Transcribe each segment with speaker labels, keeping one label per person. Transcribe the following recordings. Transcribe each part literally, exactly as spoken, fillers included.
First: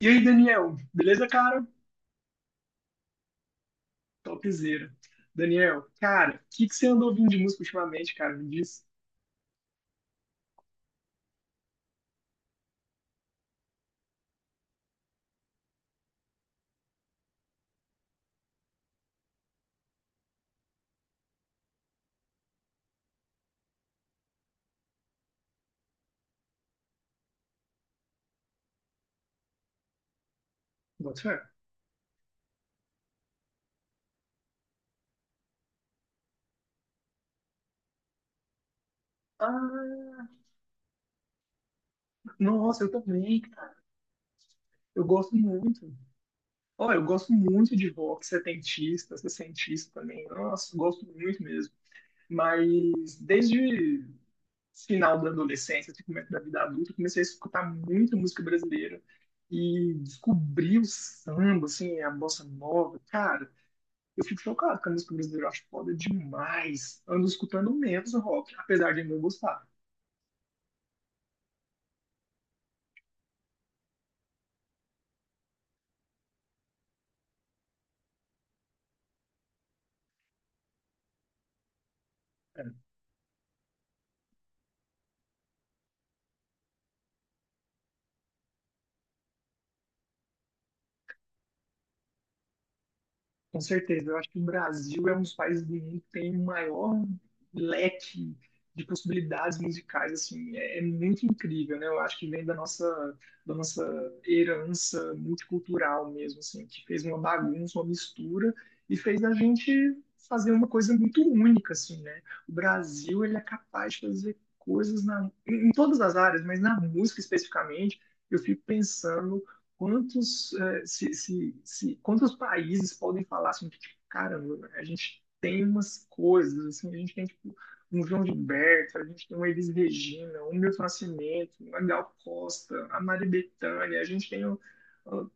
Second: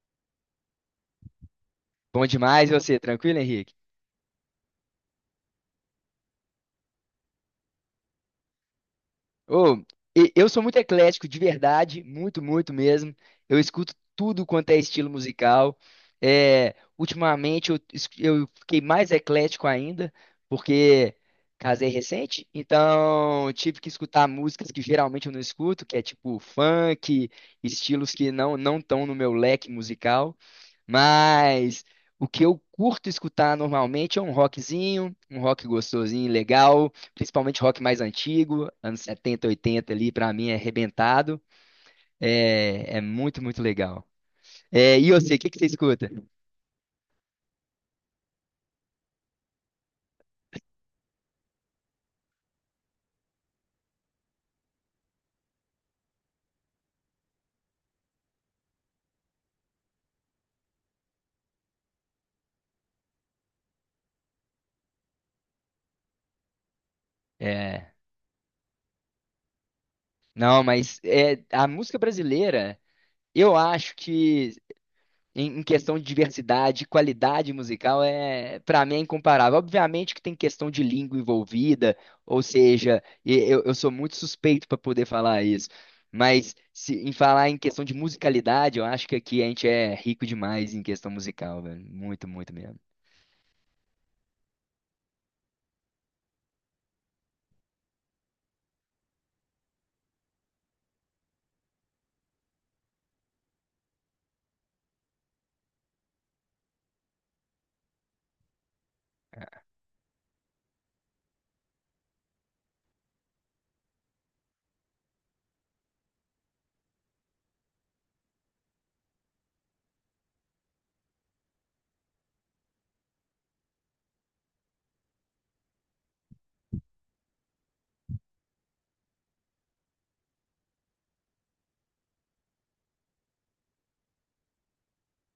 Speaker 1: E aí, Daniel, beleza, cara?
Speaker 2: Bom demais, e você, tranquilo, Henrique?
Speaker 1: Topzera. Daniel, cara, o que que você andou ouvindo de música ultimamente, cara? Me diz.
Speaker 2: Ô, e- eu sou muito eclético, de verdade, muito, muito mesmo. Eu escuto tudo quanto é estilo musical. É, ultimamente eu, es- eu fiquei mais eclético ainda, porque casei recente, então tive que escutar músicas que geralmente eu não escuto, que é tipo funk, estilos que não não estão no meu leque musical.
Speaker 1: Boto fé.
Speaker 2: Mas o que eu curto escutar normalmente é um rockzinho, um rock gostosinho, legal. Principalmente rock mais antigo, anos setenta oitenta ali,
Speaker 1: Ah,
Speaker 2: pra mim é arrebentado.
Speaker 1: nossa, eu
Speaker 2: É, é
Speaker 1: também,
Speaker 2: muito, muito
Speaker 1: cara.
Speaker 2: legal. É,
Speaker 1: Eu
Speaker 2: e
Speaker 1: gosto
Speaker 2: você, o que que você
Speaker 1: muito.
Speaker 2: escuta?
Speaker 1: Olha, eu gosto muito de rock setentista, sessentista também. Nossa, eu gosto muito mesmo. Mas desde final da adolescência, até começo da vida adulta, eu comecei a escutar muita música brasileira e descobri o samba, assim, a bossa nova. Cara, eu fico chocado com a música brasileira, eu acho foda demais. Ando escutando
Speaker 2: É,
Speaker 1: menos rock, apesar de não gostar.
Speaker 2: não, mas é, a música brasileira, eu acho que Em, em questão de diversidade, qualidade musical, é, para mim é incomparável. Obviamente que tem questão de língua envolvida, ou
Speaker 1: É.
Speaker 2: seja, e- eu, eu sou muito suspeito para poder falar isso. Mas se, em falar em questão de musicalidade, eu acho que aqui a gente é rico demais em questão musical, velho. Muito, muito mesmo.
Speaker 1: Com certeza, eu acho que o Brasil é um dos países do mundo que tem o maior leque de possibilidades musicais, assim, é, é muito incrível, né? Eu acho que vem da nossa, da nossa herança multicultural mesmo, assim, que fez uma bagunça, uma mistura e fez a gente fazer uma coisa muito única, assim, né? O Brasil, ele é capaz de fazer coisas na, em em todas as áreas, mas na música especificamente, eu fico pensando quantos, eh, se, se, se, quantos países podem falar assim, que, tipo, caramba, a gente tem umas coisas, assim, a gente tem tipo, um João Gilberto, a gente tem uma Elis Regina, um Milton Nascimento, uma Gal Costa, a Maria Bethânia, a gente tem. um- um-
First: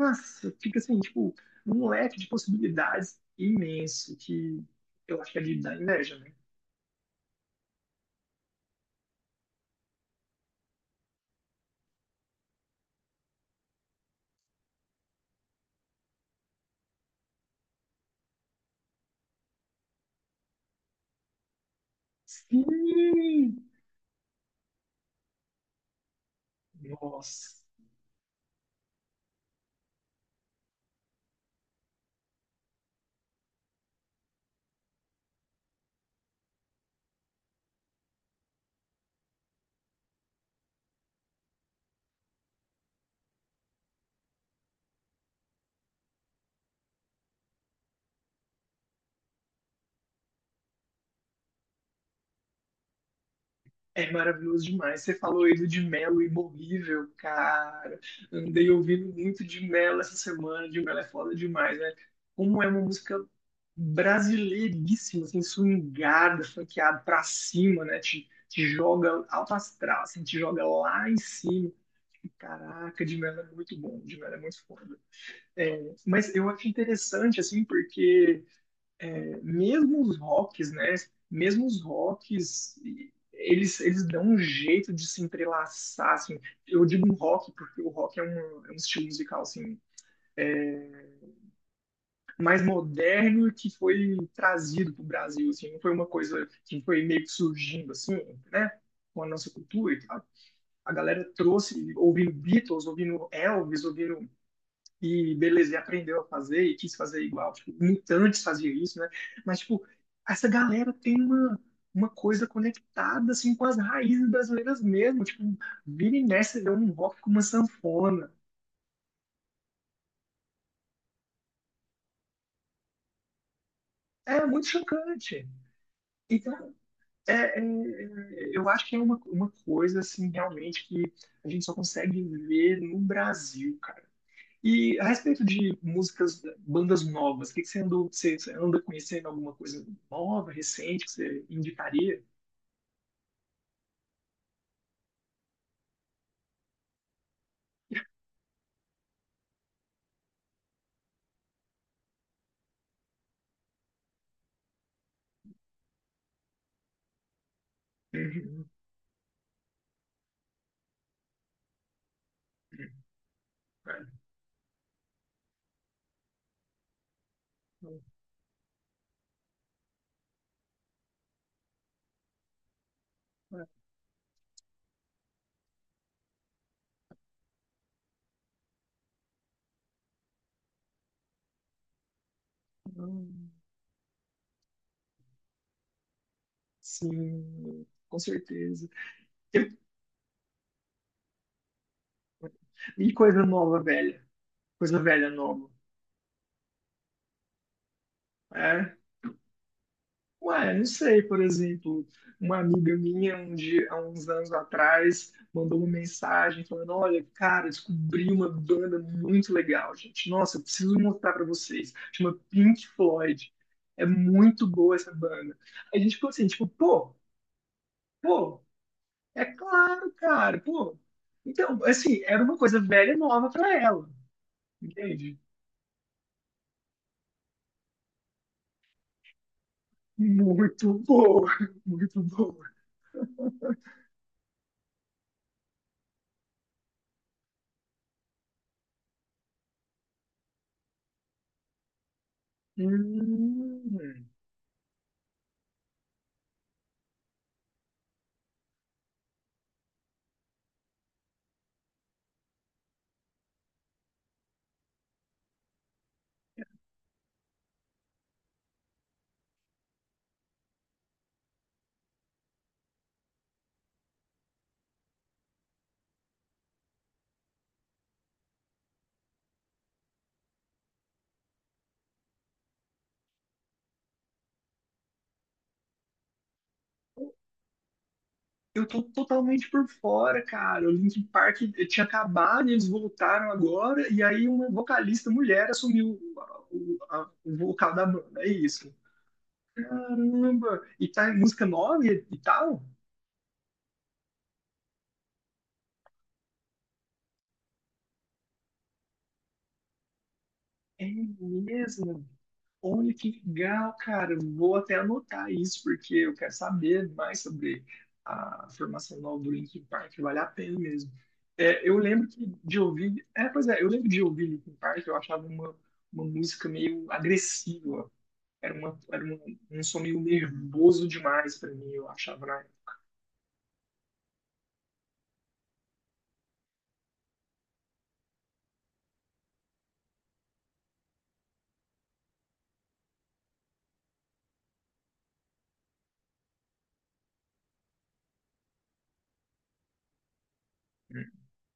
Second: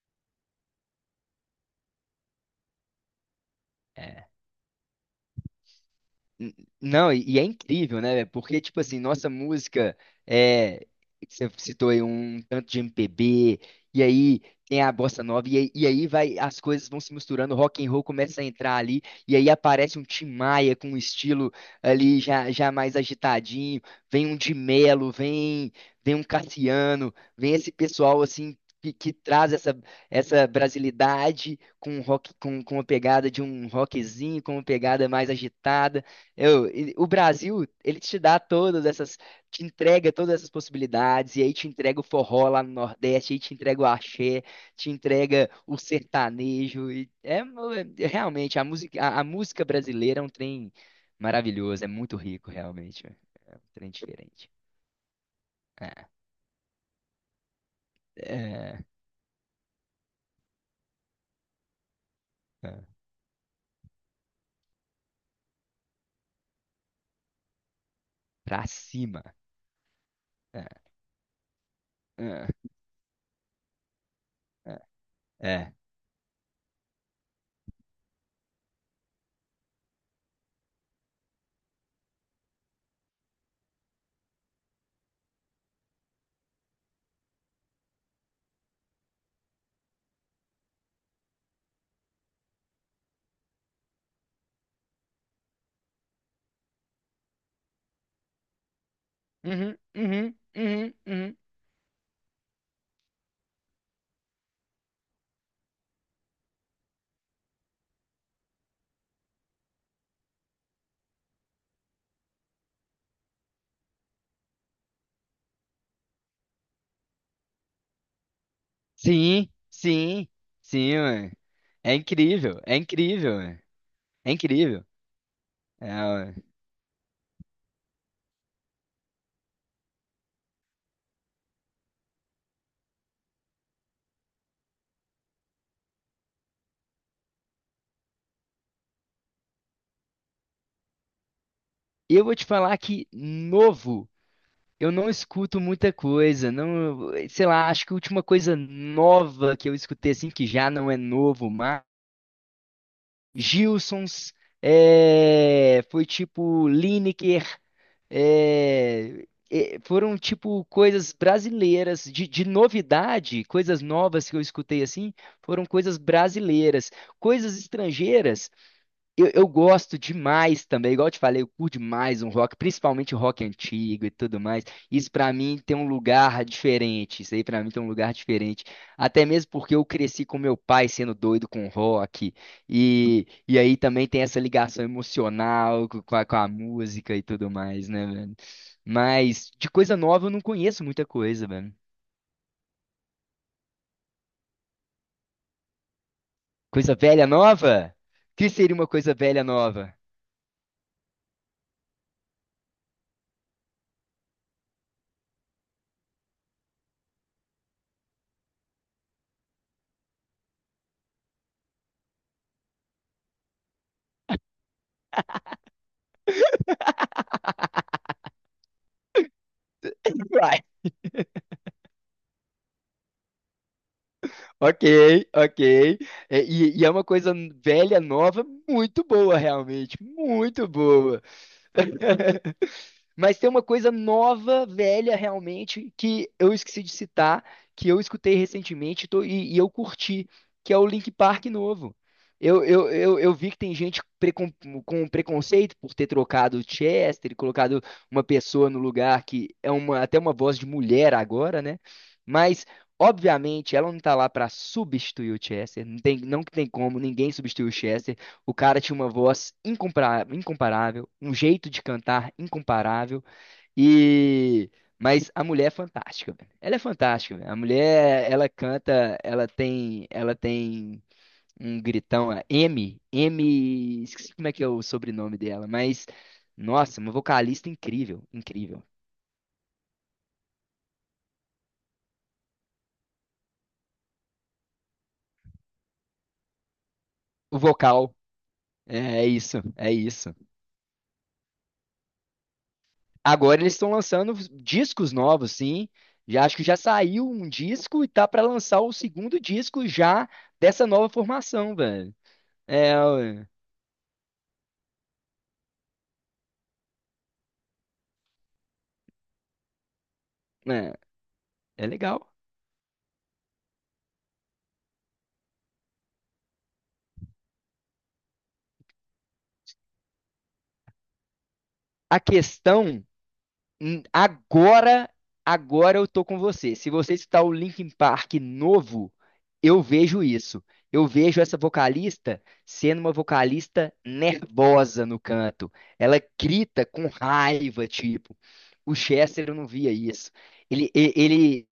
Speaker 1: Nossa, fica assim, tipo, um leque de possibilidades imenso
Speaker 2: É.
Speaker 1: que eu acho que é de dar inveja, né?
Speaker 2: N- Não, e e é incrível, né, velho? Porque, tipo assim, nossa música é. Você citou aí um tanto de M P B, e aí tem a bossa nova, e aí, e aí vai, as coisas vão se misturando, o rock and roll começa a entrar ali, e aí aparece um Tim Maia com um estilo ali já, já mais
Speaker 1: Sim!
Speaker 2: agitadinho, vem um de Melo, vem, vem um Cassiano, vem
Speaker 1: Nossa!
Speaker 2: esse pessoal assim. Que, que traz essa, essa brasilidade com rock com, com uma pegada de um rockzinho, com uma pegada mais agitada. Eu, e o Brasil, ele te dá todas essas, te entrega todas essas possibilidades, e aí te entrega o forró lá no Nordeste, aí te entrega o axé, te entrega o sertanejo, e é, mo- é- realmente, a música, a, a música brasileira é um trem maravilhoso, é muito rico, realmente, é é um trem
Speaker 1: É
Speaker 2: diferente.
Speaker 1: maravilhoso demais. Você falou aí do de
Speaker 2: É,
Speaker 1: Melo imorrível, cara. Andei
Speaker 2: é,
Speaker 1: ouvindo muito de Melo essa semana. De Melo é foda demais, né? Como é uma
Speaker 2: é,
Speaker 1: música brasileiríssima, assim, swingada, funkeada pra cima, né? Te, te
Speaker 2: pra cima.
Speaker 1: joga alto astral, assim, te joga
Speaker 2: É,
Speaker 1: lá em cima.
Speaker 2: é,
Speaker 1: Caraca, de Melo é muito bom, de Melo é muito
Speaker 2: é.
Speaker 1: foda.
Speaker 2: É.
Speaker 1: É, mas eu acho interessante, assim, porque mesmo os rocks, né? Mesmo os rocks, eles, eles dão um jeito de se entrelaçar, assim. Eu digo rock porque o rock é um, é um estilo musical, assim, mais moderno que foi trazido para o Brasil, assim. Não foi uma coisa que foi meio que surgindo, assim, né? Com a nossa
Speaker 2: Uhum,
Speaker 1: cultura e tal.
Speaker 2: uhum,
Speaker 1: A
Speaker 2: uhum,
Speaker 1: galera
Speaker 2: uhum.
Speaker 1: trouxe, ouvindo Beatles, ouvindo Elvis, ouvindo e beleza, e aprendeu a fazer e quis fazer igual. Tipo, mutantes faziam isso, né? Mas, tipo, essa galera tem uma, uma coisa conectada, assim, com as raízes brasileiras mesmo. Tipo, vira e mexe, vê um rock com uma sanfona.
Speaker 2: Sim, sim, sim, mano. É incrível, é incrível, é
Speaker 1: É muito
Speaker 2: incrível.
Speaker 1: chocante.
Speaker 2: É,
Speaker 1: Então, é, é, é, eu acho que é uma, uma coisa, assim, realmente que a gente só consegue ver no Brasil, cara. E a respeito de músicas, bandas novas, o que que você andou, você, você anda conhecendo alguma coisa nova, recente, que você indicaria?
Speaker 2: eu vou te falar que novo, eu não escuto muita coisa, não, sei lá, acho que a última coisa nova que eu escutei assim que já não é novo, mas Gilsons é, foi tipo Lineker,
Speaker 1: Uhum,
Speaker 2: é, é, foram tipo coisas brasileiras de, de novidade, coisas novas que eu escutei assim, foram coisas brasileiras, coisas
Speaker 1: uhum,
Speaker 2: estrangeiras. Eu, eu gosto demais também, igual eu te falei, eu curto demais um rock, principalmente o rock antigo e tudo mais. Isso pra mim tem um lugar diferente. Isso aí pra mim tem um lugar diferente. Até mesmo porque eu cresci com meu pai sendo doido com rock. E,
Speaker 1: uhum.
Speaker 2: e aí também tem essa ligação emocional co- com a, com a música e tudo
Speaker 1: Sim,
Speaker 2: mais, né,
Speaker 1: com
Speaker 2: velho?
Speaker 1: certeza.
Speaker 2: Mas de coisa nova eu não conheço muita coisa, velho.
Speaker 1: E coisa nova, velha? Coisa velha, nova.
Speaker 2: Coisa velha nova? O que seria uma
Speaker 1: É.
Speaker 2: coisa velha nova?
Speaker 1: Ué, não sei, por exemplo, uma amiga minha um dia, há uns anos atrás mandou uma mensagem falando: Olha, cara, descobri uma banda muito legal, gente. Nossa, eu preciso mostrar pra vocês. Chama Pink Floyd. É muito boa essa banda. Aí a gente ficou assim, tipo, pô, pô, é claro, cara, pô. Então, assim, era uma coisa velha e nova pra ela,
Speaker 2: Ok,
Speaker 1: entende?
Speaker 2: ok. É, e, e é uma coisa velha, nova, muito boa, realmente. Muito
Speaker 1: Muito
Speaker 2: boa.
Speaker 1: boa, muito boa.
Speaker 2: Mas tem uma coisa nova, velha, realmente, que eu esqueci de citar, que eu escutei recentemente tô- e, e eu curti, que é o Link Park novo. Eu, eu, eu, eu vi que tem gente
Speaker 1: Hum.
Speaker 2: precon- com preconceito por ter trocado o Chester e colocado uma pessoa no lugar que é uma, até uma voz de mulher agora, né? Mas, obviamente, ela não tá lá para substituir o Chester. Não tem, não que tem como, ninguém substitui o Chester. O cara tinha uma voz incompara- incomparável, um jeito de cantar incomparável e mas a mulher é fantástica, velho. Ela é fantástica, velho. A mulher, ela canta, ela tem, ela tem um gritão, a M, M, esqueci como é que é o sobrenome dela, mas nossa, uma vocalista incrível, incrível.
Speaker 1: Eu tô totalmente por fora, cara. O Linkin Park tinha acabado, eles voltaram agora, e aí uma vocalista mulher assumiu o, a- o
Speaker 2: O
Speaker 1: vocal da
Speaker 2: vocal
Speaker 1: banda. É isso.
Speaker 2: é é isso, é isso.
Speaker 1: Caramba! E tá em música nova e, e tal?
Speaker 2: Agora eles estão lançando discos novos, sim. Já acho que já saiu um disco e tá pra lançar o segundo disco já dessa
Speaker 1: É
Speaker 2: nova formação, velho.
Speaker 1: mesmo?
Speaker 2: É,
Speaker 1: Olha que
Speaker 2: ué.
Speaker 1: legal, cara. Vou até anotar isso, porque eu quero saber mais sobre a formação nova do Linkin Park. Vale a pena
Speaker 2: É,
Speaker 1: mesmo. É,
Speaker 2: é
Speaker 1: eu lembro
Speaker 2: legal.
Speaker 1: que de ouvir. É, pois é, eu lembro de ouvir Linkin Park, eu achava uma, uma música meio agressiva. Era, uma, era um, um som meio nervoso demais pra mim, eu
Speaker 2: A
Speaker 1: achava,
Speaker 2: questão Hum, agora, agora eu tô com você. Se você está o Linkin Park novo, eu vejo isso. Eu vejo essa vocalista sendo uma vocalista nervosa no canto. Ela grita com raiva, tipo. O Chester eu não via isso. Ele, e-
Speaker 1: né?
Speaker 2: ele,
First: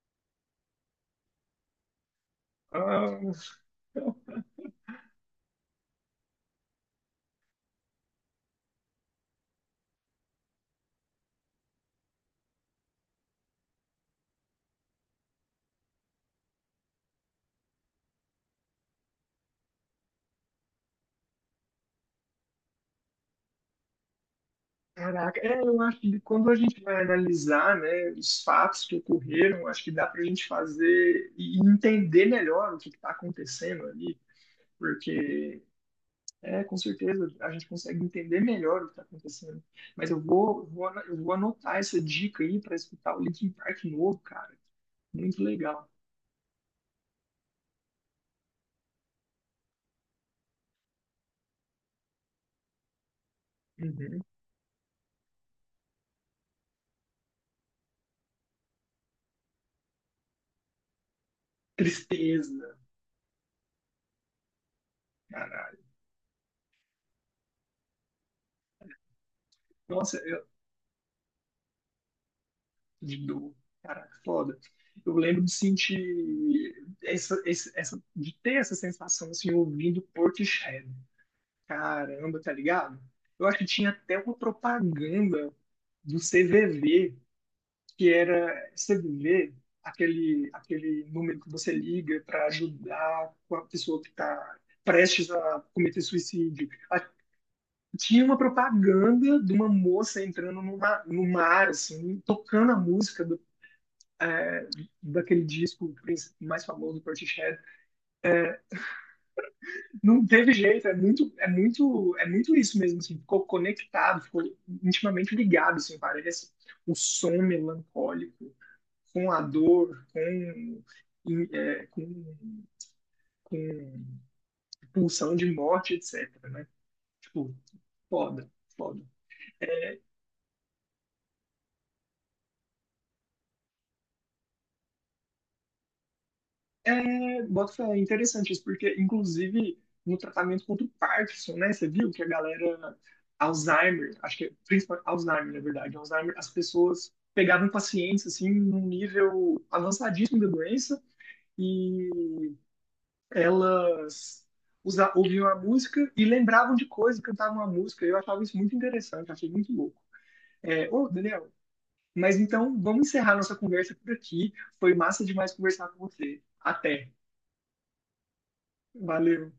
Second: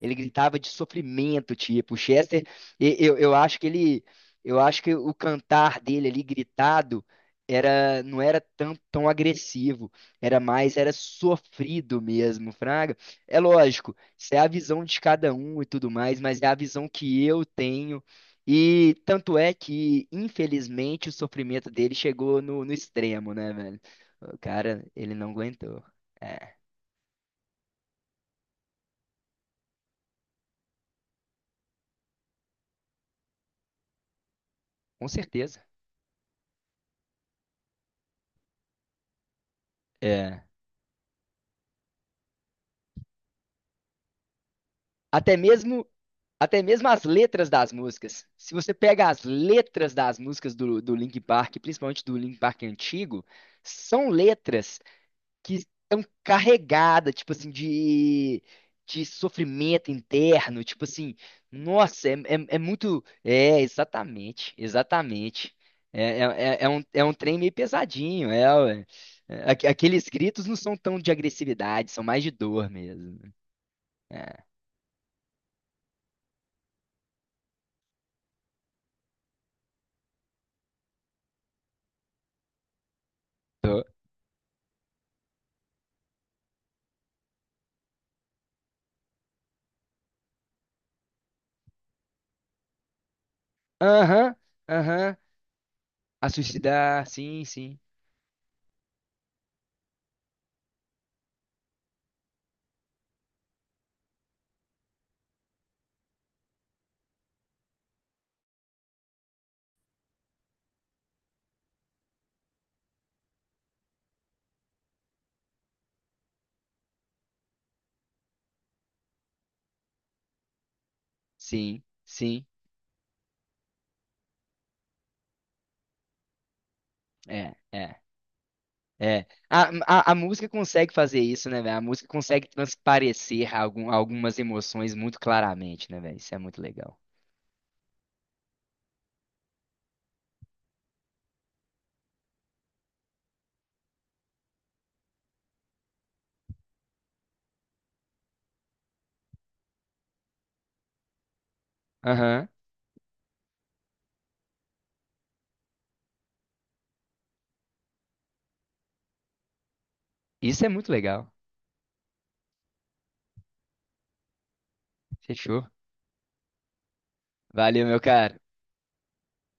Speaker 2: ele gritava de sofrimento, tipo. O Chester, e- eu,
Speaker 1: Ah,
Speaker 2: eu acho que ele, eu acho que o cantar dele ali gritado era, não era tão, tão agressivo, era mais, era sofrido mesmo, Fraga. É lógico, isso é a visão de cada um e tudo mais, mas é a visão que eu tenho. E tanto é que, infelizmente, o sofrimento dele chegou no, no extremo, né, velho? O cara, ele não
Speaker 1: caraca, é, eu
Speaker 2: aguentou.
Speaker 1: acho que quando a
Speaker 2: É,
Speaker 1: gente vai analisar, né, os fatos que ocorreram, acho que dá para a gente fazer e entender melhor o que está acontecendo ali,
Speaker 2: com
Speaker 1: porque
Speaker 2: certeza.
Speaker 1: é, com certeza a gente consegue entender melhor o que está acontecendo. Mas eu
Speaker 2: É.
Speaker 1: vou, vou, ana- eu vou anotar essa dica aí para escutar o Linkin Park novo, cara.
Speaker 2: Até
Speaker 1: Muito legal.
Speaker 2: mesmo Até mesmo as letras das músicas. Se você pega as letras das músicas do, do Linkin Park, principalmente do Linkin Park antigo, são
Speaker 1: Uhum.
Speaker 2: letras que estão carregadas, tipo assim, de, de sofrimento interno, tipo assim, nossa, é, é, é
Speaker 1: Tristeza,
Speaker 2: muito. É, exatamente, exatamente.
Speaker 1: caralho.
Speaker 2: É, é, é- é um, é um trem meio pesadinho, é, ué. É, aqu- aqueles
Speaker 1: Nossa,
Speaker 2: gritos não são tão de agressividade, são mais de dor mesmo.
Speaker 1: de
Speaker 2: Né?
Speaker 1: dor. Caraca,
Speaker 2: É,
Speaker 1: foda. Eu lembro de sentir essa, esse- essa, de ter essa sensação assim ouvindo Portishead. Caramba, tá ligado? Eu acho que
Speaker 2: tô-
Speaker 1: tinha até uma propaganda do C V V, que era C V V, aquele aquele número que você liga para ajudar com a pessoa que
Speaker 2: aham,
Speaker 1: está
Speaker 2: aham.
Speaker 1: prestes a cometer
Speaker 2: A
Speaker 1: suicídio.
Speaker 2: suicidar,
Speaker 1: A-
Speaker 2: sim, sim,
Speaker 1: Tinha uma propaganda de uma moça entrando no mar, no mar assim, tocando a música daquele disco mais famoso do Portishead. Não teve jeito, é muito, é muito, é muito isso mesmo, assim, ficou conectado, ficou intimamente ligado, assim, parece o som melancólico com a dor, com,
Speaker 2: sim,
Speaker 1: é, com,
Speaker 2: sim,
Speaker 1: com pulsão de morte, etc, né? Tipo,
Speaker 2: é, é,
Speaker 1: foda, foda.
Speaker 2: é. A, a, a música consegue fazer isso, né, velho? A música consegue transparecer algum, algumas emoções muito claramente, né, velho? Isso é muito legal.
Speaker 1: É, bota fé, é interessante isso, porque inclusive no tratamento contra o Parkinson, né? Você viu que a galera Alzheimer, acho que é principalmente Alzheimer, na verdade, Alzheimer, as pessoas pegavam pacientes assim num nível avançadíssimo da doença e
Speaker 2: Aham,
Speaker 1: elas usa, ouviam a música e lembravam de coisas, cantavam a música. Eu achava isso muito interessante, achei muito louco.
Speaker 2: isso é
Speaker 1: É,
Speaker 2: muito
Speaker 1: ô,
Speaker 2: legal.
Speaker 1: Daniel, mas então vamos encerrar nossa conversa por aqui. Foi massa demais
Speaker 2: Fechou.
Speaker 1: conversar com você. Até.
Speaker 2: Valeu, meu caro.
Speaker 1: Valeu.